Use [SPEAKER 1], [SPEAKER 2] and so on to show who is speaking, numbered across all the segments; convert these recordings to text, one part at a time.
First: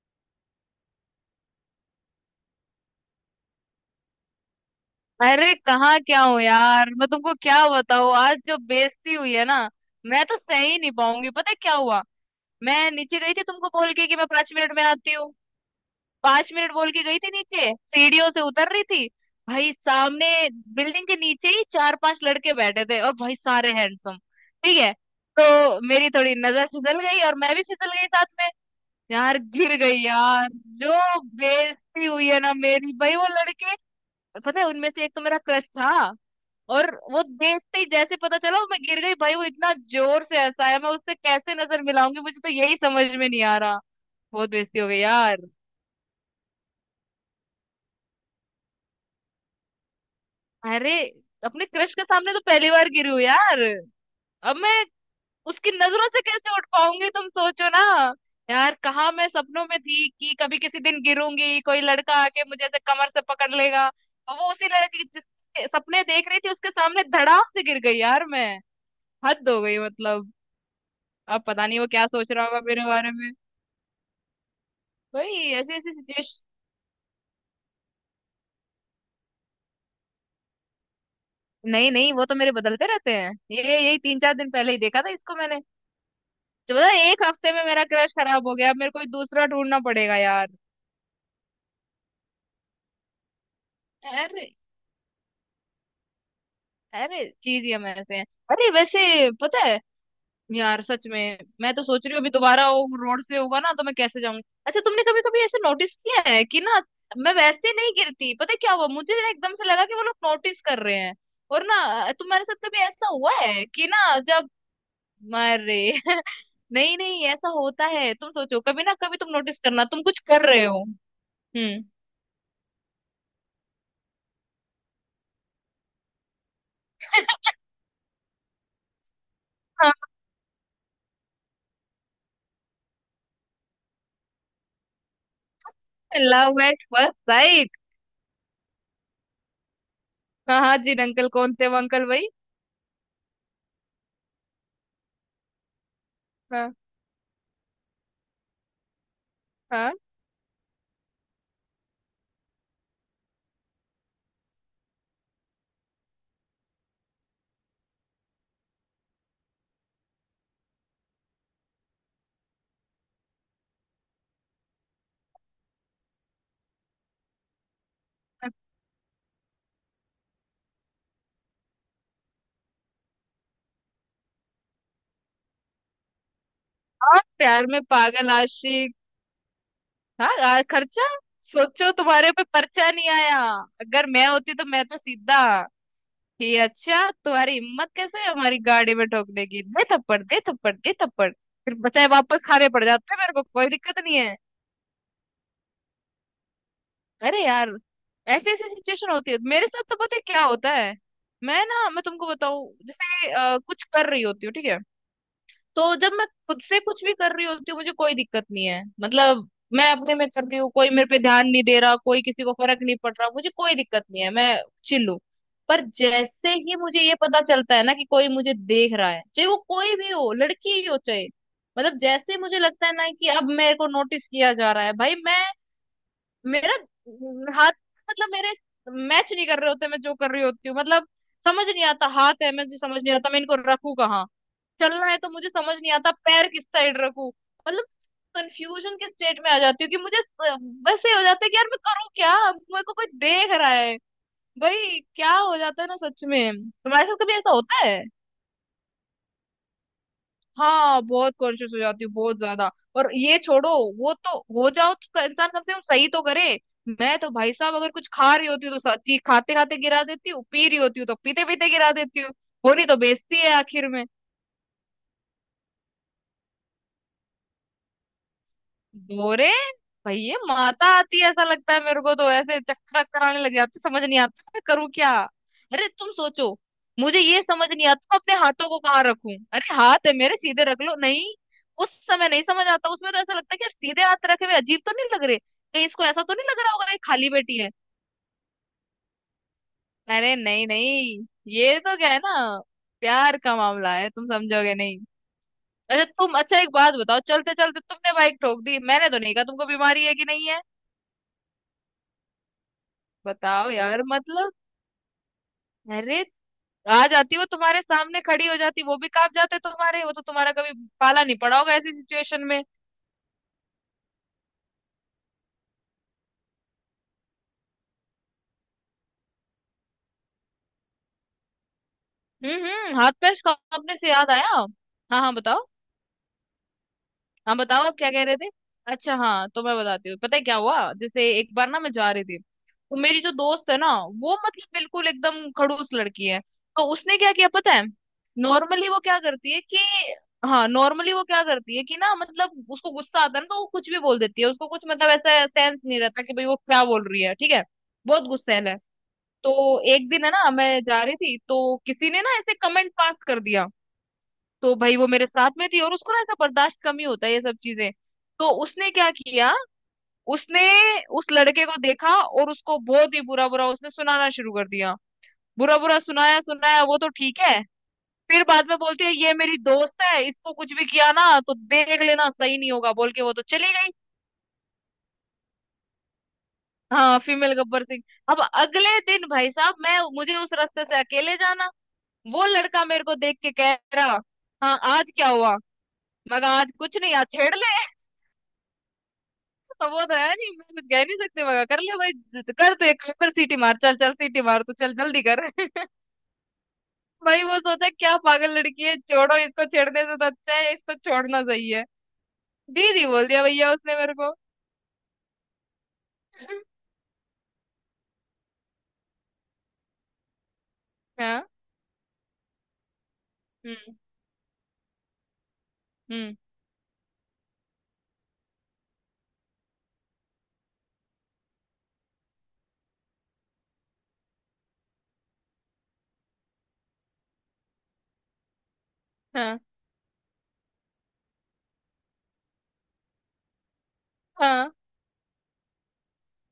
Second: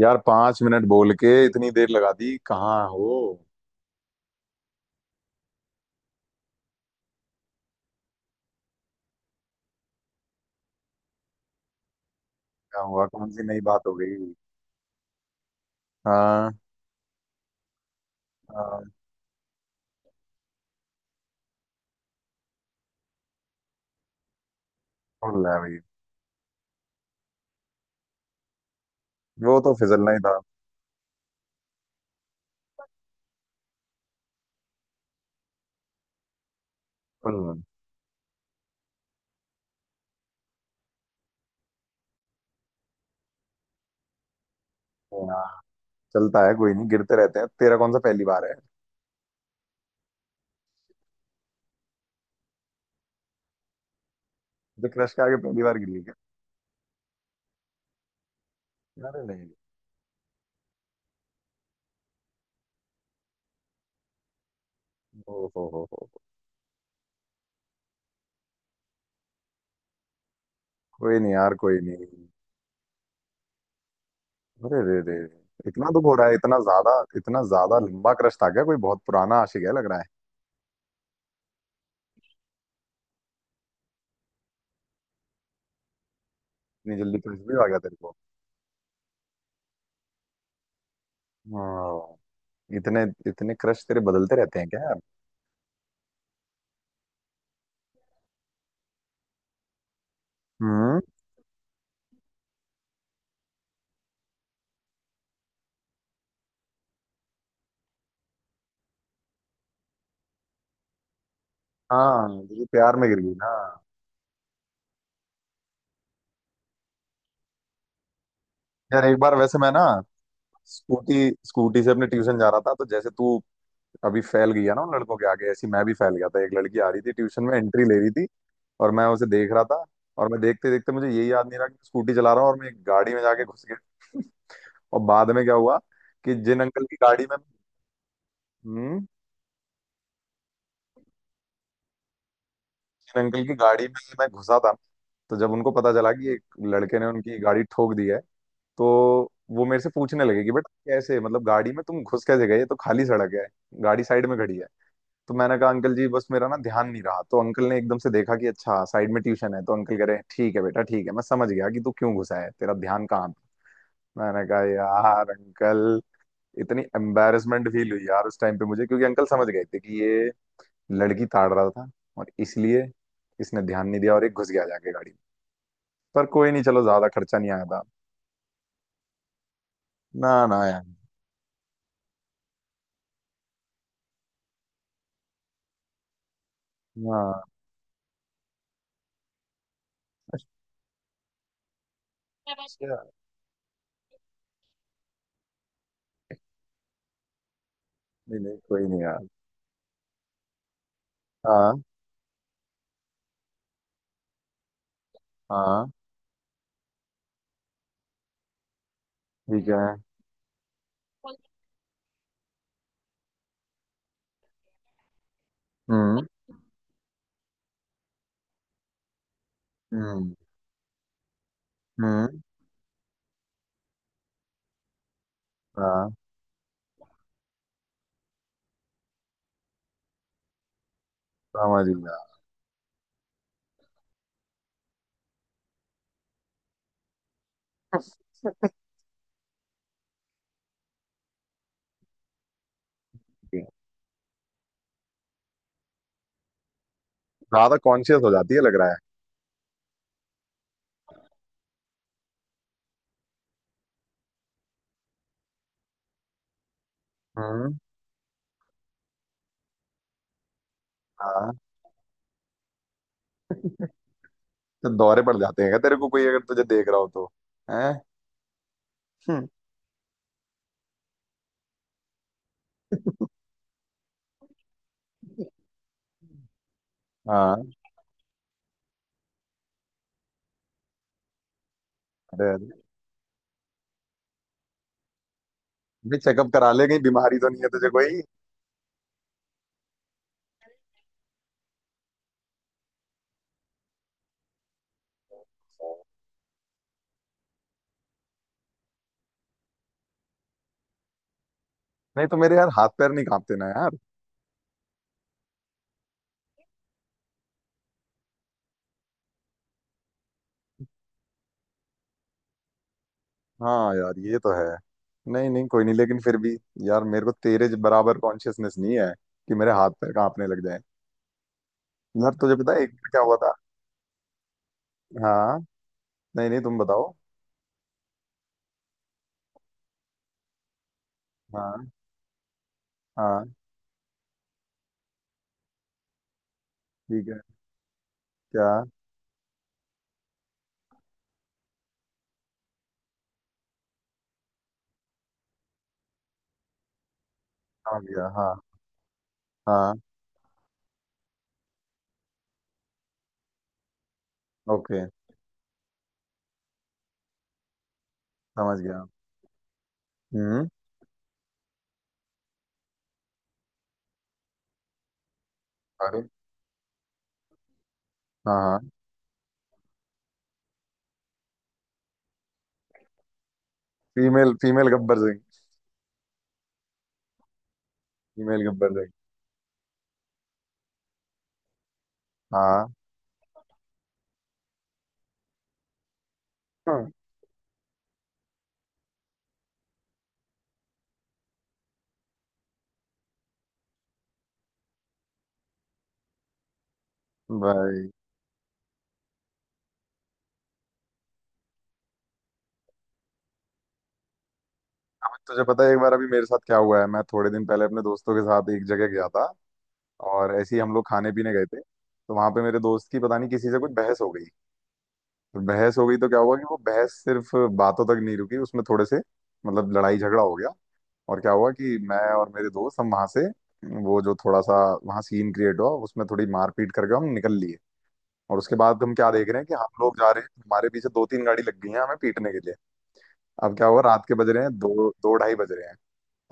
[SPEAKER 1] यार, 5 मिनट बोल के इतनी देर लगा दी, कहाँ हो?
[SPEAKER 2] अरे कहाँ क्या हो यार। मैं तुमको क्या बताऊँ, आज जो बेइज्जती हुई है ना, मैं तो सह ही नहीं पाऊंगी। पता है क्या हुआ,
[SPEAKER 1] क्या
[SPEAKER 2] मैं
[SPEAKER 1] हुआ?
[SPEAKER 2] नीचे
[SPEAKER 1] कौन
[SPEAKER 2] गई
[SPEAKER 1] सी
[SPEAKER 2] थी
[SPEAKER 1] नई
[SPEAKER 2] तुमको
[SPEAKER 1] बात
[SPEAKER 2] बोल
[SPEAKER 1] हो
[SPEAKER 2] के कि
[SPEAKER 1] गई?
[SPEAKER 2] मैं पांच मिनट में आती हूँ। पांच
[SPEAKER 1] हाँ।
[SPEAKER 2] मिनट बोल के गई थी, नीचे सीढ़ियों से उतर
[SPEAKER 1] हाँ।
[SPEAKER 2] रही थी भाई, सामने बिल्डिंग के नीचे ही चार पांच लड़के बैठे थे और भाई सारे हैंडसम। ठीक है,
[SPEAKER 1] फुल है भाई।
[SPEAKER 2] तो मेरी थोड़ी नजर फिसल गई और मैं भी फिसल गई साथ में। यार
[SPEAKER 1] वो तो
[SPEAKER 2] गिर गई
[SPEAKER 1] फिसलना ही था।
[SPEAKER 2] यार। जो बेइज्जती हुई है ना मेरी भाई, वो लड़के, पता है उनमें से एक तो मेरा क्रश था। और वो
[SPEAKER 1] फुल।
[SPEAKER 2] देखते ही जैसे पता चला मैं गिर गई, भाई वो इतना जोर से हंसाया, मैं उससे कैसे नजर मिलाऊंगी मुझे तो यही समझ में नहीं आ रहा। बहुत बेइज्जती हो गई यार।
[SPEAKER 1] हाँ, चलता है, कोई नहीं, गिरते रहते हैं, तेरा कौन सा पहली बार है।
[SPEAKER 2] अरे, अपने क्रश के सामने तो पहली बार गिरी हूँ यार। अब मैं
[SPEAKER 1] तो क्रश के आगे पहली
[SPEAKER 2] उसकी
[SPEAKER 1] बार गिरी है
[SPEAKER 2] नजरों
[SPEAKER 1] क्या?
[SPEAKER 2] से कैसे उठ पाऊंगी तुम सोचो ना। यार कहाँ
[SPEAKER 1] अरे
[SPEAKER 2] मैं
[SPEAKER 1] नहीं।
[SPEAKER 2] सपनों में थी कि कभी किसी दिन गिरूंगी कोई लड़का आके मुझे ऐसे कमर से पकड़ लेगा, और वो उसी लड़की के
[SPEAKER 1] ओ
[SPEAKER 2] जिसके
[SPEAKER 1] हो
[SPEAKER 2] सपने
[SPEAKER 1] हो।
[SPEAKER 2] देख रही थी उसके सामने धड़ाम से गिर गई यार मैं। हद हो गई मतलब।
[SPEAKER 1] कोई नहीं
[SPEAKER 2] अब
[SPEAKER 1] यार,
[SPEAKER 2] पता
[SPEAKER 1] कोई
[SPEAKER 2] नहीं वो
[SPEAKER 1] नहीं।
[SPEAKER 2] क्या सोच रहा होगा मेरे बारे में।
[SPEAKER 1] अरे रे रे।
[SPEAKER 2] वही ऐसी
[SPEAKER 1] इतना
[SPEAKER 2] ऐसी
[SPEAKER 1] दुख हो रहा है
[SPEAKER 2] सिचुएशन।
[SPEAKER 1] इतना ज्यादा? इतना ज्यादा लंबा क्रश था क्या? कोई बहुत पुराना आशिक है लग रहा है।
[SPEAKER 2] नहीं नहीं, वो तो मेरे बदलते रहते हैं, ये यही तीन चार दिन पहले ही देखा था इसको मैंने। तो पता
[SPEAKER 1] इतनी
[SPEAKER 2] है,
[SPEAKER 1] जल्दी
[SPEAKER 2] एक
[SPEAKER 1] क्रश
[SPEAKER 2] हफ्ते
[SPEAKER 1] भी
[SPEAKER 2] में
[SPEAKER 1] आ गया
[SPEAKER 2] मेरा
[SPEAKER 1] तेरे
[SPEAKER 2] क्रश
[SPEAKER 1] को।
[SPEAKER 2] खराब हो गया, अब मेरे को दूसरा ढूंढना पड़ेगा यार।
[SPEAKER 1] हाँ। इतने, इतने क्रश तेरे बदलते
[SPEAKER 2] अरे,
[SPEAKER 1] रहते हैं क्या यार?
[SPEAKER 2] अरे चीज ही हम ऐसे हैं। अरे वैसे पता है यार,
[SPEAKER 1] हम्म।
[SPEAKER 2] सच में मैं तो सोच रही हूँ अभी दोबारा वो रोड से होगा ना तो मैं कैसे जाऊंगी। अच्छा तुमने कभी कभी ऐसे नोटिस किया है कि ना, मैं वैसे नहीं गिरती, पता है क्या हुआ, मुझे ना एकदम से लगा कि वो लोग नोटिस कर रहे हैं। और ना
[SPEAKER 1] हाँ।
[SPEAKER 2] तुम्हारे
[SPEAKER 1] ये
[SPEAKER 2] साथ कभी
[SPEAKER 1] प्यार में
[SPEAKER 2] ऐसा
[SPEAKER 1] गिर
[SPEAKER 2] हुआ
[SPEAKER 1] गई ना।
[SPEAKER 2] है कि ना जब, अरे नहीं नहीं ऐसा होता है, तुम सोचो, कभी ना
[SPEAKER 1] यार
[SPEAKER 2] कभी
[SPEAKER 1] एक
[SPEAKER 2] तुम
[SPEAKER 1] बार वैसे
[SPEAKER 2] नोटिस
[SPEAKER 1] मैं ना
[SPEAKER 2] करना तुम कुछ कर रहे हो।
[SPEAKER 1] स्कूटी
[SPEAKER 2] हम्म।
[SPEAKER 1] स्कूटी से अपने ट्यूशन जा रहा था, तो जैसे तू अभी फैल गई है ना उन लड़कों के आगे, ऐसी मैं भी फैल गया था। एक लड़की आ रही थी, ट्यूशन में एंट्री ले रही थी, और मैं उसे देख रहा था।
[SPEAKER 2] हाँ,
[SPEAKER 1] और मैं देखते देखते मुझे ये याद नहीं रहा कि स्कूटी चला रहा हूँ, और मैं एक गाड़ी में जाके घुस गया। और बाद में क्या हुआ, कि जिन
[SPEAKER 2] लव एट
[SPEAKER 1] अंकल की
[SPEAKER 2] फर्स्ट
[SPEAKER 1] गाड़ी में,
[SPEAKER 2] साइट।
[SPEAKER 1] हम्म,
[SPEAKER 2] हाँ हाँ जी, अंकल कौन थे वो अंकल भाई।
[SPEAKER 1] इन अंकल की गाड़ी में मैं घुसा था, तो जब उनको पता चला कि एक
[SPEAKER 2] हाँ
[SPEAKER 1] लड़के ने उनकी गाड़ी ठोक दी है, तो वो मेरे से
[SPEAKER 2] हाँ,
[SPEAKER 1] पूछने लगे कि बेटा कैसे, मतलब गाड़ी में तुम घुस कैसे गए, ये तो खाली सड़क है, गाड़ी साइड में खड़ी है। तो मैंने कहा, अंकल जी बस मेरा ना ध्यान नहीं रहा। तो अंकल ने एकदम से देखा कि अच्छा साइड में ट्यूशन है, तो अंकल कह रहे हैं, ठीक है बेटा ठीक है, मैं समझ गया कि तू क्यों घुसा है, तेरा ध्यान कहाँ था। मैंने कहा यार अंकल, इतनी एम्बेरसमेंट फील हुई यार उस टाइम पे मुझे, क्योंकि अंकल समझ गए थे कि ये लड़की ताड़ रहा था, और इसलिए इसने ध्यान नहीं दिया और एक घुस गया जाके गाड़ी में। पर कोई नहीं, चलो ज्यादा
[SPEAKER 2] हाँ
[SPEAKER 1] खर्चा नहीं आया
[SPEAKER 2] प्यार में
[SPEAKER 1] था।
[SPEAKER 2] पागल आशिक। हाँ।
[SPEAKER 1] ना ना यार।
[SPEAKER 2] खर्चा सोचो तुम्हारे पे पर्चा नहीं आया। अगर मैं होती तो मैं तो सीधा, ये अच्छा
[SPEAKER 1] ना।
[SPEAKER 2] तुम्हारी हिम्मत कैसे है हमारी गाड़ी में ठोकने की, दे थप्पड़ दे थप्पड़ दे थप्पड़, फिर बचाए वापस खाने पड़
[SPEAKER 1] अच्छा,
[SPEAKER 2] जाते हैं मेरे को कोई दिक्कत नहीं है। अरे यार,
[SPEAKER 1] नहीं
[SPEAKER 2] ऐसे
[SPEAKER 1] नहीं,
[SPEAKER 2] ऐसे
[SPEAKER 1] कोई नहीं
[SPEAKER 2] सिचुएशन
[SPEAKER 1] यार।
[SPEAKER 2] होती है मेरे साथ तो, पता है क्या होता है, मैं
[SPEAKER 1] हाँ।
[SPEAKER 2] ना मैं तुमको बताऊं जैसे कुछ कर रही होती हूँ ठीक है,
[SPEAKER 1] हाँ।
[SPEAKER 2] तो जब मैं खुद से कुछ भी कर रही होती हूँ मुझे कोई दिक्कत नहीं है मतलब।
[SPEAKER 1] ठीक है।
[SPEAKER 2] मैं अपने में कर रही हूँ, कोई मेरे पे ध्यान नहीं दे रहा, कोई किसी को फर्क नहीं पड़ रहा, मुझे कोई दिक्कत नहीं है, मैं चिल्लू। पर
[SPEAKER 1] हम्म।
[SPEAKER 2] जैसे ही मुझे ये पता चलता है ना कि कोई मुझे देख रहा है, चाहे वो कोई भी हो
[SPEAKER 1] हम्म।
[SPEAKER 2] लड़की ही हो चाहे, मतलब जैसे
[SPEAKER 1] हम्म।
[SPEAKER 2] मुझे लगता है ना कि अब मेरे को नोटिस किया जा रहा है भाई, मैं
[SPEAKER 1] हाँ।
[SPEAKER 2] मेरा हाथ मतलब मेरे मैच नहीं कर रहे होते मैं जो कर रही होती हूँ मतलब। समझ नहीं
[SPEAKER 1] समझ
[SPEAKER 2] आता
[SPEAKER 1] गया।
[SPEAKER 2] हाथ है मुझे समझ नहीं आता मैं इनको रखूं कहाँ। चलना है तो मुझे समझ नहीं आता पैर किस साइड रखूं। मतलब कंफ्यूजन के स्टेट में आ जाती हूँ, कि मुझे बस ये हो जाता है कि यार मैं करूँ क्या, मेरे को कोई देख रहा है भाई। क्या हो जाता है ना सच में, तुम्हारे साथ कभी ऐसा
[SPEAKER 1] ज्यादा
[SPEAKER 2] होता है।
[SPEAKER 1] कॉन्शियस हो जाती है लग रहा है।
[SPEAKER 2] हाँ बहुत कॉन्शियस हो जाती हूँ, बहुत ज्यादा। और ये छोड़ो, वो तो हो जाओ तो इंसान कम से कम सही तो करे। मैं तो भाई
[SPEAKER 1] हम्म।
[SPEAKER 2] साहब अगर कुछ खा रही होती हूँ तो सच्ची खाते खाते गिरा देती हूँ, पी रही होती हूँ तो पीते
[SPEAKER 1] हाँ।
[SPEAKER 2] पीते गिरा देती हूँ। होनी तो बेइज्जती है आखिर में।
[SPEAKER 1] तो दौरे पड़ जाते हैं क्या तेरे को, कोई अगर तुझे देख रहा हो तो? हैं? हम्म,
[SPEAKER 2] बोरे, भैया माता आती है ऐसा लगता है मेरे को, तो ऐसे चक्कर कराने लग जाते समझ नहीं आता मैं करूँ क्या। अरे तुम सोचो, मुझे ये समझ
[SPEAKER 1] हाँ।
[SPEAKER 2] नहीं आता तो अपने हाथों को कहाँ रखूं, अरे हाथ है मेरे सीधे रख लो नहीं उस समय नहीं
[SPEAKER 1] अरे
[SPEAKER 2] समझ
[SPEAKER 1] अरे,
[SPEAKER 2] आता। उसमें तो ऐसा लगता है कि यार सीधे हाथ रखे हुए अजीब तो नहीं लग रहे, कहीं इसको
[SPEAKER 1] भाई
[SPEAKER 2] ऐसा तो नहीं
[SPEAKER 1] चेकअप
[SPEAKER 2] लग
[SPEAKER 1] करा
[SPEAKER 2] रहा
[SPEAKER 1] ले,
[SPEAKER 2] होगा ये
[SPEAKER 1] कहीं
[SPEAKER 2] खाली
[SPEAKER 1] बीमारी तो
[SPEAKER 2] बैठी
[SPEAKER 1] नहीं है
[SPEAKER 2] है।
[SPEAKER 1] तुझे?
[SPEAKER 2] अरे नहीं नहीं, ये तो क्या है ना, प्यार का मामला है तुम समझोगे नहीं।
[SPEAKER 1] कोई
[SPEAKER 2] अच्छा तुम, अच्छा एक बात बताओ, चलते चलते तुमने बाइक ठोक दी, मैंने तो नहीं कहा तुमको बीमारी है कि नहीं है।
[SPEAKER 1] नहीं तो मेरे यार हाथ पैर नहीं कांपते ना
[SPEAKER 2] बताओ
[SPEAKER 1] यार।
[SPEAKER 2] यार मतलब। अरे, आ जाती वो तुम्हारे सामने खड़ी हो जाती वो भी कांप जाते तुम्हारे, वो तो तुम्हारा कभी पाला नहीं पड़ा होगा ऐसी सिचुएशन में।
[SPEAKER 1] हाँ यार ये तो है। नहीं नहीं कोई नहीं, लेकिन फिर भी यार, मेरे को तेरे बराबर कॉन्शियसनेस नहीं है कि मेरे हाथ पैर कांपने लग जाए। यार तुझे पता है एक
[SPEAKER 2] हम्म,
[SPEAKER 1] बार
[SPEAKER 2] हाथ
[SPEAKER 1] क्या
[SPEAKER 2] पैर
[SPEAKER 1] हुआ था।
[SPEAKER 2] कांपने से याद आया। हाँ हाँ
[SPEAKER 1] हाँ।
[SPEAKER 2] बताओ।
[SPEAKER 1] नहीं नहीं तुम बताओ।
[SPEAKER 2] हाँ बताओ आप क्या कह रहे थे। अच्छा हाँ तो मैं बताती हूँ, पता है क्या हुआ, जैसे एक बार ना
[SPEAKER 1] हाँ।
[SPEAKER 2] मैं जा रही थी तो मेरी जो
[SPEAKER 1] हाँ।
[SPEAKER 2] दोस्त है ना, वो मतलब बिल्कुल एकदम खड़ूस लड़की है। तो उसने
[SPEAKER 1] ठीक
[SPEAKER 2] क्या
[SPEAKER 1] है।
[SPEAKER 2] किया पता है,
[SPEAKER 1] क्या?
[SPEAKER 2] नॉर्मली वो क्या करती है कि, हाँ नॉर्मली वो क्या करती है कि ना, मतलब उसको गुस्सा आता है ना तो वो कुछ भी बोल देती है, उसको कुछ मतलब ऐसा सेंस नहीं रहता कि भाई वो क्या बोल रही है ठीक है।
[SPEAKER 1] समझ
[SPEAKER 2] बहुत
[SPEAKER 1] गया। हाँ।
[SPEAKER 2] गुस्सैल है। तो
[SPEAKER 1] हाँ।
[SPEAKER 2] एक दिन है ना मैं जा रही थी, तो किसी ने ना ऐसे कमेंट पास कर दिया। तो भाई
[SPEAKER 1] ओके।
[SPEAKER 2] वो मेरे साथ में थी और उसको ना ऐसा बर्दाश्त कम ही होता है ये सब चीजें। तो
[SPEAKER 1] समझ
[SPEAKER 2] उसने
[SPEAKER 1] गया।
[SPEAKER 2] क्या किया, उसने
[SPEAKER 1] हम्म।
[SPEAKER 2] उस लड़के को देखा और उसको बहुत ही बुरा बुरा उसने सुनाना शुरू कर दिया। बुरा बुरा
[SPEAKER 1] अरे।
[SPEAKER 2] सुनाया सुनाया वो तो ठीक है, फिर
[SPEAKER 1] हाँ
[SPEAKER 2] बाद में
[SPEAKER 1] हाँ।
[SPEAKER 2] बोलती है ये मेरी दोस्त है इसको कुछ भी किया ना तो देख लेना सही नहीं होगा, बोल के वो तो चली गई।
[SPEAKER 1] Female female Gabbar Singh.
[SPEAKER 2] हाँ फीमेल गब्बर सिंह। अब
[SPEAKER 1] फीमेल गब्बर
[SPEAKER 2] अगले
[SPEAKER 1] सिंह।
[SPEAKER 2] दिन भाई साहब मैं, मुझे उस रास्ते से अकेले जाना, वो लड़का
[SPEAKER 1] हाँ,
[SPEAKER 2] मेरे को देख के कह रहा, हाँ आज क्या हुआ। मैं कहा आज कुछ
[SPEAKER 1] हाँ।
[SPEAKER 2] नहीं आज छेड़ ले, अब वो तो है नहीं मैं कुछ कह नहीं सकते मगर कर ले भाई। कर तो एक कर, सीटी मार चल चल सीटी मार तू चल जल्दी कर भाई वो सोचा
[SPEAKER 1] भाई।
[SPEAKER 2] क्या पागल लड़की है, छोड़ो इसको छेड़ने से तो अच्छा है इसको छोड़ना सही है। दीदी बोल दिया भैया उसने मेरे को।
[SPEAKER 1] अब तुझे पता है एक बार अभी मेरे साथ क्या हुआ है, मैं थोड़े दिन पहले अपने दोस्तों के साथ एक जगह गया था, और ऐसे ही हम लोग खाने
[SPEAKER 2] हाँ।
[SPEAKER 1] पीने गए थे। तो वहां पे मेरे दोस्त की पता नहीं किसी से कुछ
[SPEAKER 2] हम्म
[SPEAKER 1] बहस हो गई। तो बहस हो गई तो
[SPEAKER 2] हम्म।
[SPEAKER 1] क्या हुआ कि वो बहस सिर्फ बातों तक नहीं रुकी, उसमें थोड़े से, मतलब लड़ाई झगड़ा हो गया। और क्या हुआ कि मैं और मेरे दोस्त हम वहां से, वो जो थोड़ा सा वहां सीन क्रिएट हुआ उसमें, थोड़ी मारपीट करके हम निकल लिए। और उसके बाद हम क्या देख
[SPEAKER 2] हाँ
[SPEAKER 1] रहे हैं कि हम लोग जा रहे हैं, हमारे पीछे 2-3 गाड़ी लग गई है हमें पीटने के लिए। अब क्या हुआ, रात के बज रहे
[SPEAKER 2] हाँ।
[SPEAKER 1] हैं, दो, दो ढाई बज रहे हैं।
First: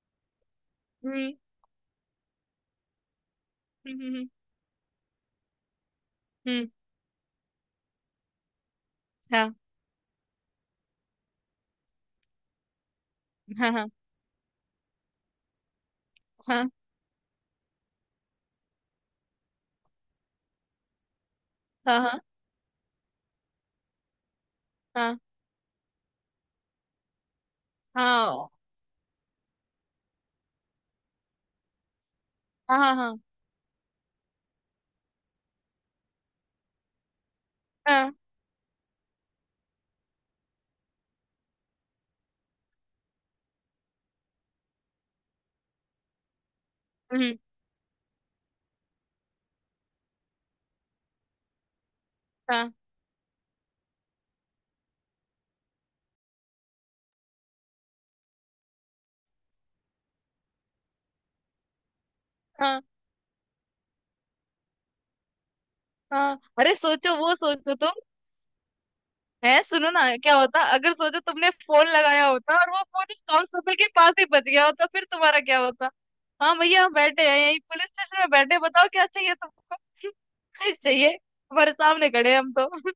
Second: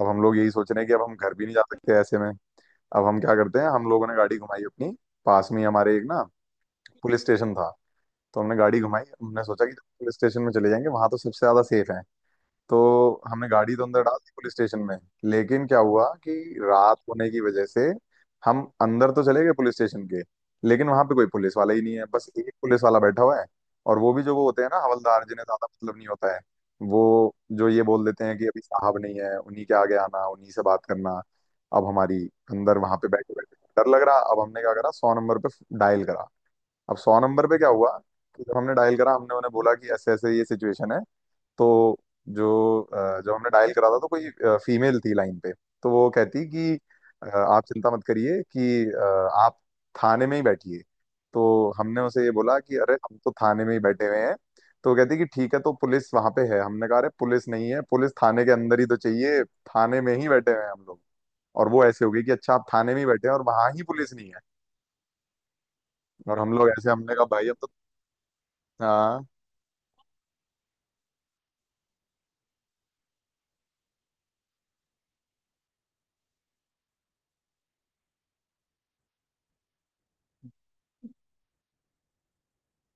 [SPEAKER 1] अब हम लोग यही सोच रहे हैं कि अब हम
[SPEAKER 2] हम्म
[SPEAKER 1] घर भी नहीं जा सकते ऐसे में। अब हम क्या करते हैं, हम
[SPEAKER 2] हम्म।
[SPEAKER 1] लोगों ने गाड़ी घुमाई अपनी, पास में ही हमारे एक ना
[SPEAKER 2] हम्म,
[SPEAKER 1] पुलिस स्टेशन था। तो हमने गाड़ी घुमाई, हमने
[SPEAKER 2] हाँ
[SPEAKER 1] सोचा कि पुलिस स्टेशन में चले जाएंगे, वहां तो सबसे ज्यादा सेफ है। तो हमने
[SPEAKER 2] हाँ
[SPEAKER 1] गाड़ी तो
[SPEAKER 2] हाँ
[SPEAKER 1] अंदर डाल दी पुलिस स्टेशन में। लेकिन क्या हुआ कि
[SPEAKER 2] हाँ
[SPEAKER 1] रात होने की वजह से, हम अंदर तो चले गए पुलिस स्टेशन के, लेकिन वहां पे कोई पुलिस वाला ही नहीं है,
[SPEAKER 2] हाँ
[SPEAKER 1] बस एक पुलिस वाला बैठा हुआ है। और वो भी जो वो होते हैं ना
[SPEAKER 2] हाँ
[SPEAKER 1] हवलदार, जिन्हें ज्यादा मतलब नहीं होता है, वो जो ये बोल देते हैं कि
[SPEAKER 2] हाँ
[SPEAKER 1] अभी साहब नहीं है, उन्हीं के आगे आना उन्हीं से बात करना। अब हमारी अंदर
[SPEAKER 2] हाँ हाँ हाँ,
[SPEAKER 1] वहां पे
[SPEAKER 2] हाँ,
[SPEAKER 1] बैठे बैठे डर लग रहा। अब हमने क्या करा, 100 नंबर पे डायल करा। अब 100 नंबर पे क्या हुआ
[SPEAKER 2] हाँ,
[SPEAKER 1] कि जब हमने डायल करा, हमने उन्हें बोला कि ऐसे ऐसे ये सिचुएशन है। तो जो जब हमने डायल करा था तो कोई फीमेल थी लाइन पे। तो वो कहती कि
[SPEAKER 2] हम्म,
[SPEAKER 1] आप चिंता मत करिए कि, आप थाने में ही बैठिए। तो हमने उसे ये बोला
[SPEAKER 2] हाँ
[SPEAKER 1] कि अरे हम तो थाने में ही बैठे हुए हैं। तो वो कहती कि ठीक है तो पुलिस वहां पे है? हमने कहा, अरे पुलिस नहीं है, पुलिस थाने के अंदर ही तो चाहिए, थाने में ही बैठे हुए हैं हम लोग। और वो ऐसे हो गई कि अच्छा आप
[SPEAKER 2] हाँ
[SPEAKER 1] थाने में ही बैठे हैं और वहां ही पुलिस नहीं है। और
[SPEAKER 2] हाँ।
[SPEAKER 1] हम लोग
[SPEAKER 2] अरे
[SPEAKER 1] ऐसे, हमने
[SPEAKER 2] सोचो,
[SPEAKER 1] कहा
[SPEAKER 2] वो
[SPEAKER 1] भाई अब तो,
[SPEAKER 2] सोचो तुम,
[SPEAKER 1] हाँ।
[SPEAKER 2] है सुनो ना, क्या होता अगर सोचो तुमने फोन लगाया होता और वो फोन उस कांस्टेबल के पास ही बच गया होता फिर तुम्हारा क्या होता। हाँ भैया हम बैठे हैं यहीं पुलिस स्टेशन में बैठे हैं, बताओ क्या चाहिए तुमको कुछ चाहिए, हमारे सामने खड़े हैं हम तो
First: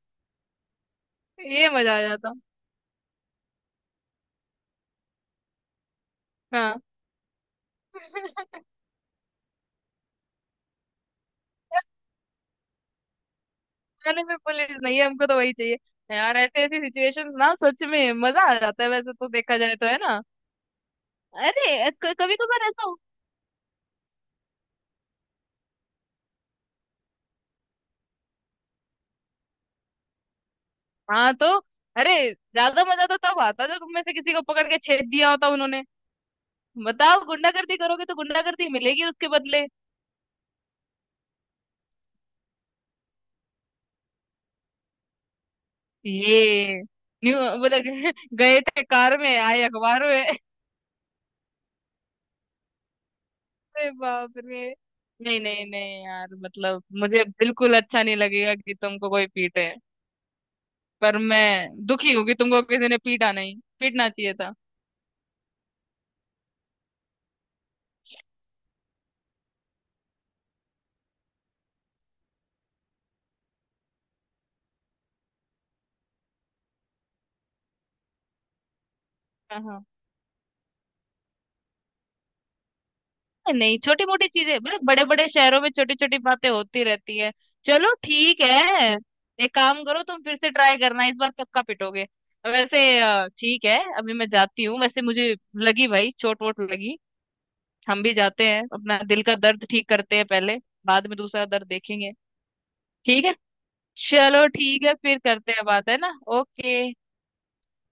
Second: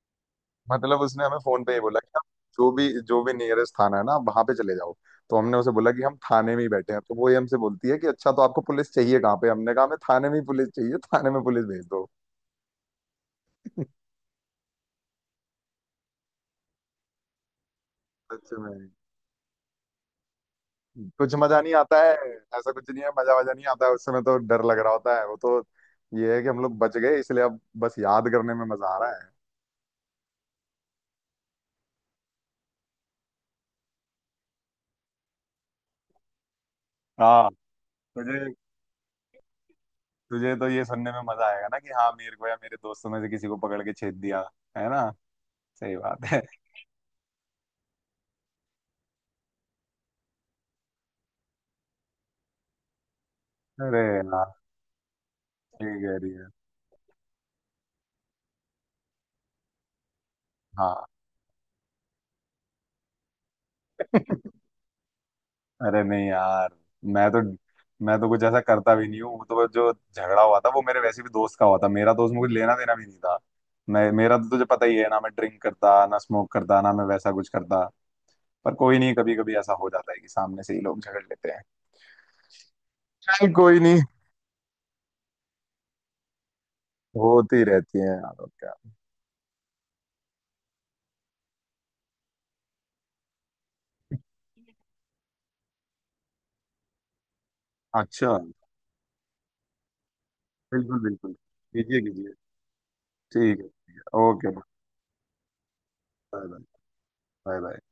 [SPEAKER 1] मतलब उसने हमें फोन
[SPEAKER 2] ये
[SPEAKER 1] पे ही
[SPEAKER 2] मजा
[SPEAKER 1] बोला
[SPEAKER 2] आ
[SPEAKER 1] कि आप
[SPEAKER 2] जाता।
[SPEAKER 1] जो भी नियरेस्ट थाना है ना आप वहां पे चले जाओ। तो हमने उसे बोला कि हम थाने में ही
[SPEAKER 2] हाँ
[SPEAKER 1] बैठे हैं। तो वो ये हमसे बोलती है कि अच्छा तो आपको पुलिस चाहिए कहाँ पे? हमने कहा, हमें थाने में ही पुलिस चाहिए, थाने में पुलिस भेज दो।
[SPEAKER 2] थाने में पुलिस नहीं है हमको तो वही चाहिए। यार ऐसे ऐसी सिचुएशंस ना सच में मजा
[SPEAKER 1] सच
[SPEAKER 2] आ जाता
[SPEAKER 1] में
[SPEAKER 2] है वैसे तो देखा जाए तो है ना।
[SPEAKER 1] कुछ मजा नहीं
[SPEAKER 2] अरे
[SPEAKER 1] आता है।
[SPEAKER 2] कभी कभार
[SPEAKER 1] ऐसा
[SPEAKER 2] ऐसा
[SPEAKER 1] कुछ
[SPEAKER 2] हो।
[SPEAKER 1] नहीं है, मजा वजा नहीं आता है, उस समय तो डर लग रहा होता है वो तो। ये है कि हम लोग बच गए इसलिए अब बस याद करने में मजा आ रहा है।
[SPEAKER 2] हाँ तो, अरे ज्यादा मजा तो तब आता जब तुम में से किसी को पकड़ के छेद दिया होता उन्होंने। बताओ,
[SPEAKER 1] हाँ।
[SPEAKER 2] गुंडागर्दी करोगे तो
[SPEAKER 1] तुझे,
[SPEAKER 2] गुंडागर्दी मिलेगी उसके बदले।
[SPEAKER 1] तुझे तो ये सुनने में मजा आएगा ना कि हाँ मेरे को या मेरे दोस्तों में से किसी को पकड़ के छेद दिया है ना? सही बात है।
[SPEAKER 2] ये न्यू मतलब गए थे कार में आए अखबार में। अरे
[SPEAKER 1] अरे
[SPEAKER 2] बाप
[SPEAKER 1] यार।
[SPEAKER 2] रे। नहीं नहीं
[SPEAKER 1] ठीक
[SPEAKER 2] नहीं
[SPEAKER 1] है ठीक
[SPEAKER 2] यार,
[SPEAKER 1] है।
[SPEAKER 2] मतलब मुझे बिल्कुल अच्छा नहीं लगेगा कि तुमको कोई पीटे,
[SPEAKER 1] हाँ।
[SPEAKER 2] पर मैं दुखी हूँ कि तुमको किसी ने पीटा नहीं, पीटना चाहिए था।
[SPEAKER 1] अरे नहीं यार। मैं तो, मैं तो कुछ ऐसा करता भी नहीं हूँ, वो तो जो झगड़ा हुआ था वो मेरे वैसे भी दोस्त का हुआ था, मेरा दोस्त, मुझे लेना देना भी नहीं था। मैं, मेरा तो तुझे पता ही है ना, मैं ड्रिंक करता ना, स्मोक करता ना, मैं वैसा कुछ करता। पर कोई नहीं, कभी कभी
[SPEAKER 2] हाँ
[SPEAKER 1] ऐसा
[SPEAKER 2] हाँ।
[SPEAKER 1] हो जाता है कि सामने से ही लोग झगड़ लेते हैं। चल
[SPEAKER 2] नहीं
[SPEAKER 1] कोई नहीं।
[SPEAKER 2] छोटी मोटी चीजें, मतलब बड़े बड़े शहरों में छोटी छोटी बातें होती रहती है।
[SPEAKER 1] होती
[SPEAKER 2] चलो
[SPEAKER 1] रहती है यार
[SPEAKER 2] ठीक
[SPEAKER 1] और क्या।
[SPEAKER 2] है, एक काम करो तुम फिर से ट्राई करना इस बार पक्का पिटोगे। वैसे ठीक है अभी मैं जाती हूँ, वैसे मुझे लगी भाई चोट वोट लगी। हम भी
[SPEAKER 1] अच्छा।
[SPEAKER 2] जाते हैं अपना दिल का दर्द ठीक करते हैं पहले,
[SPEAKER 1] बिल्कुल
[SPEAKER 2] बाद में
[SPEAKER 1] बिल्कुल
[SPEAKER 2] दूसरा दर्द
[SPEAKER 1] कीजिए
[SPEAKER 2] देखेंगे।
[SPEAKER 1] कीजिए।
[SPEAKER 2] ठीक है,
[SPEAKER 1] ठीक है ठीक है,
[SPEAKER 2] चलो
[SPEAKER 1] ओके।
[SPEAKER 2] ठीक है फिर करते हैं बात है ना।
[SPEAKER 1] Bye bye.
[SPEAKER 2] Okay.
[SPEAKER 1] Bye bye.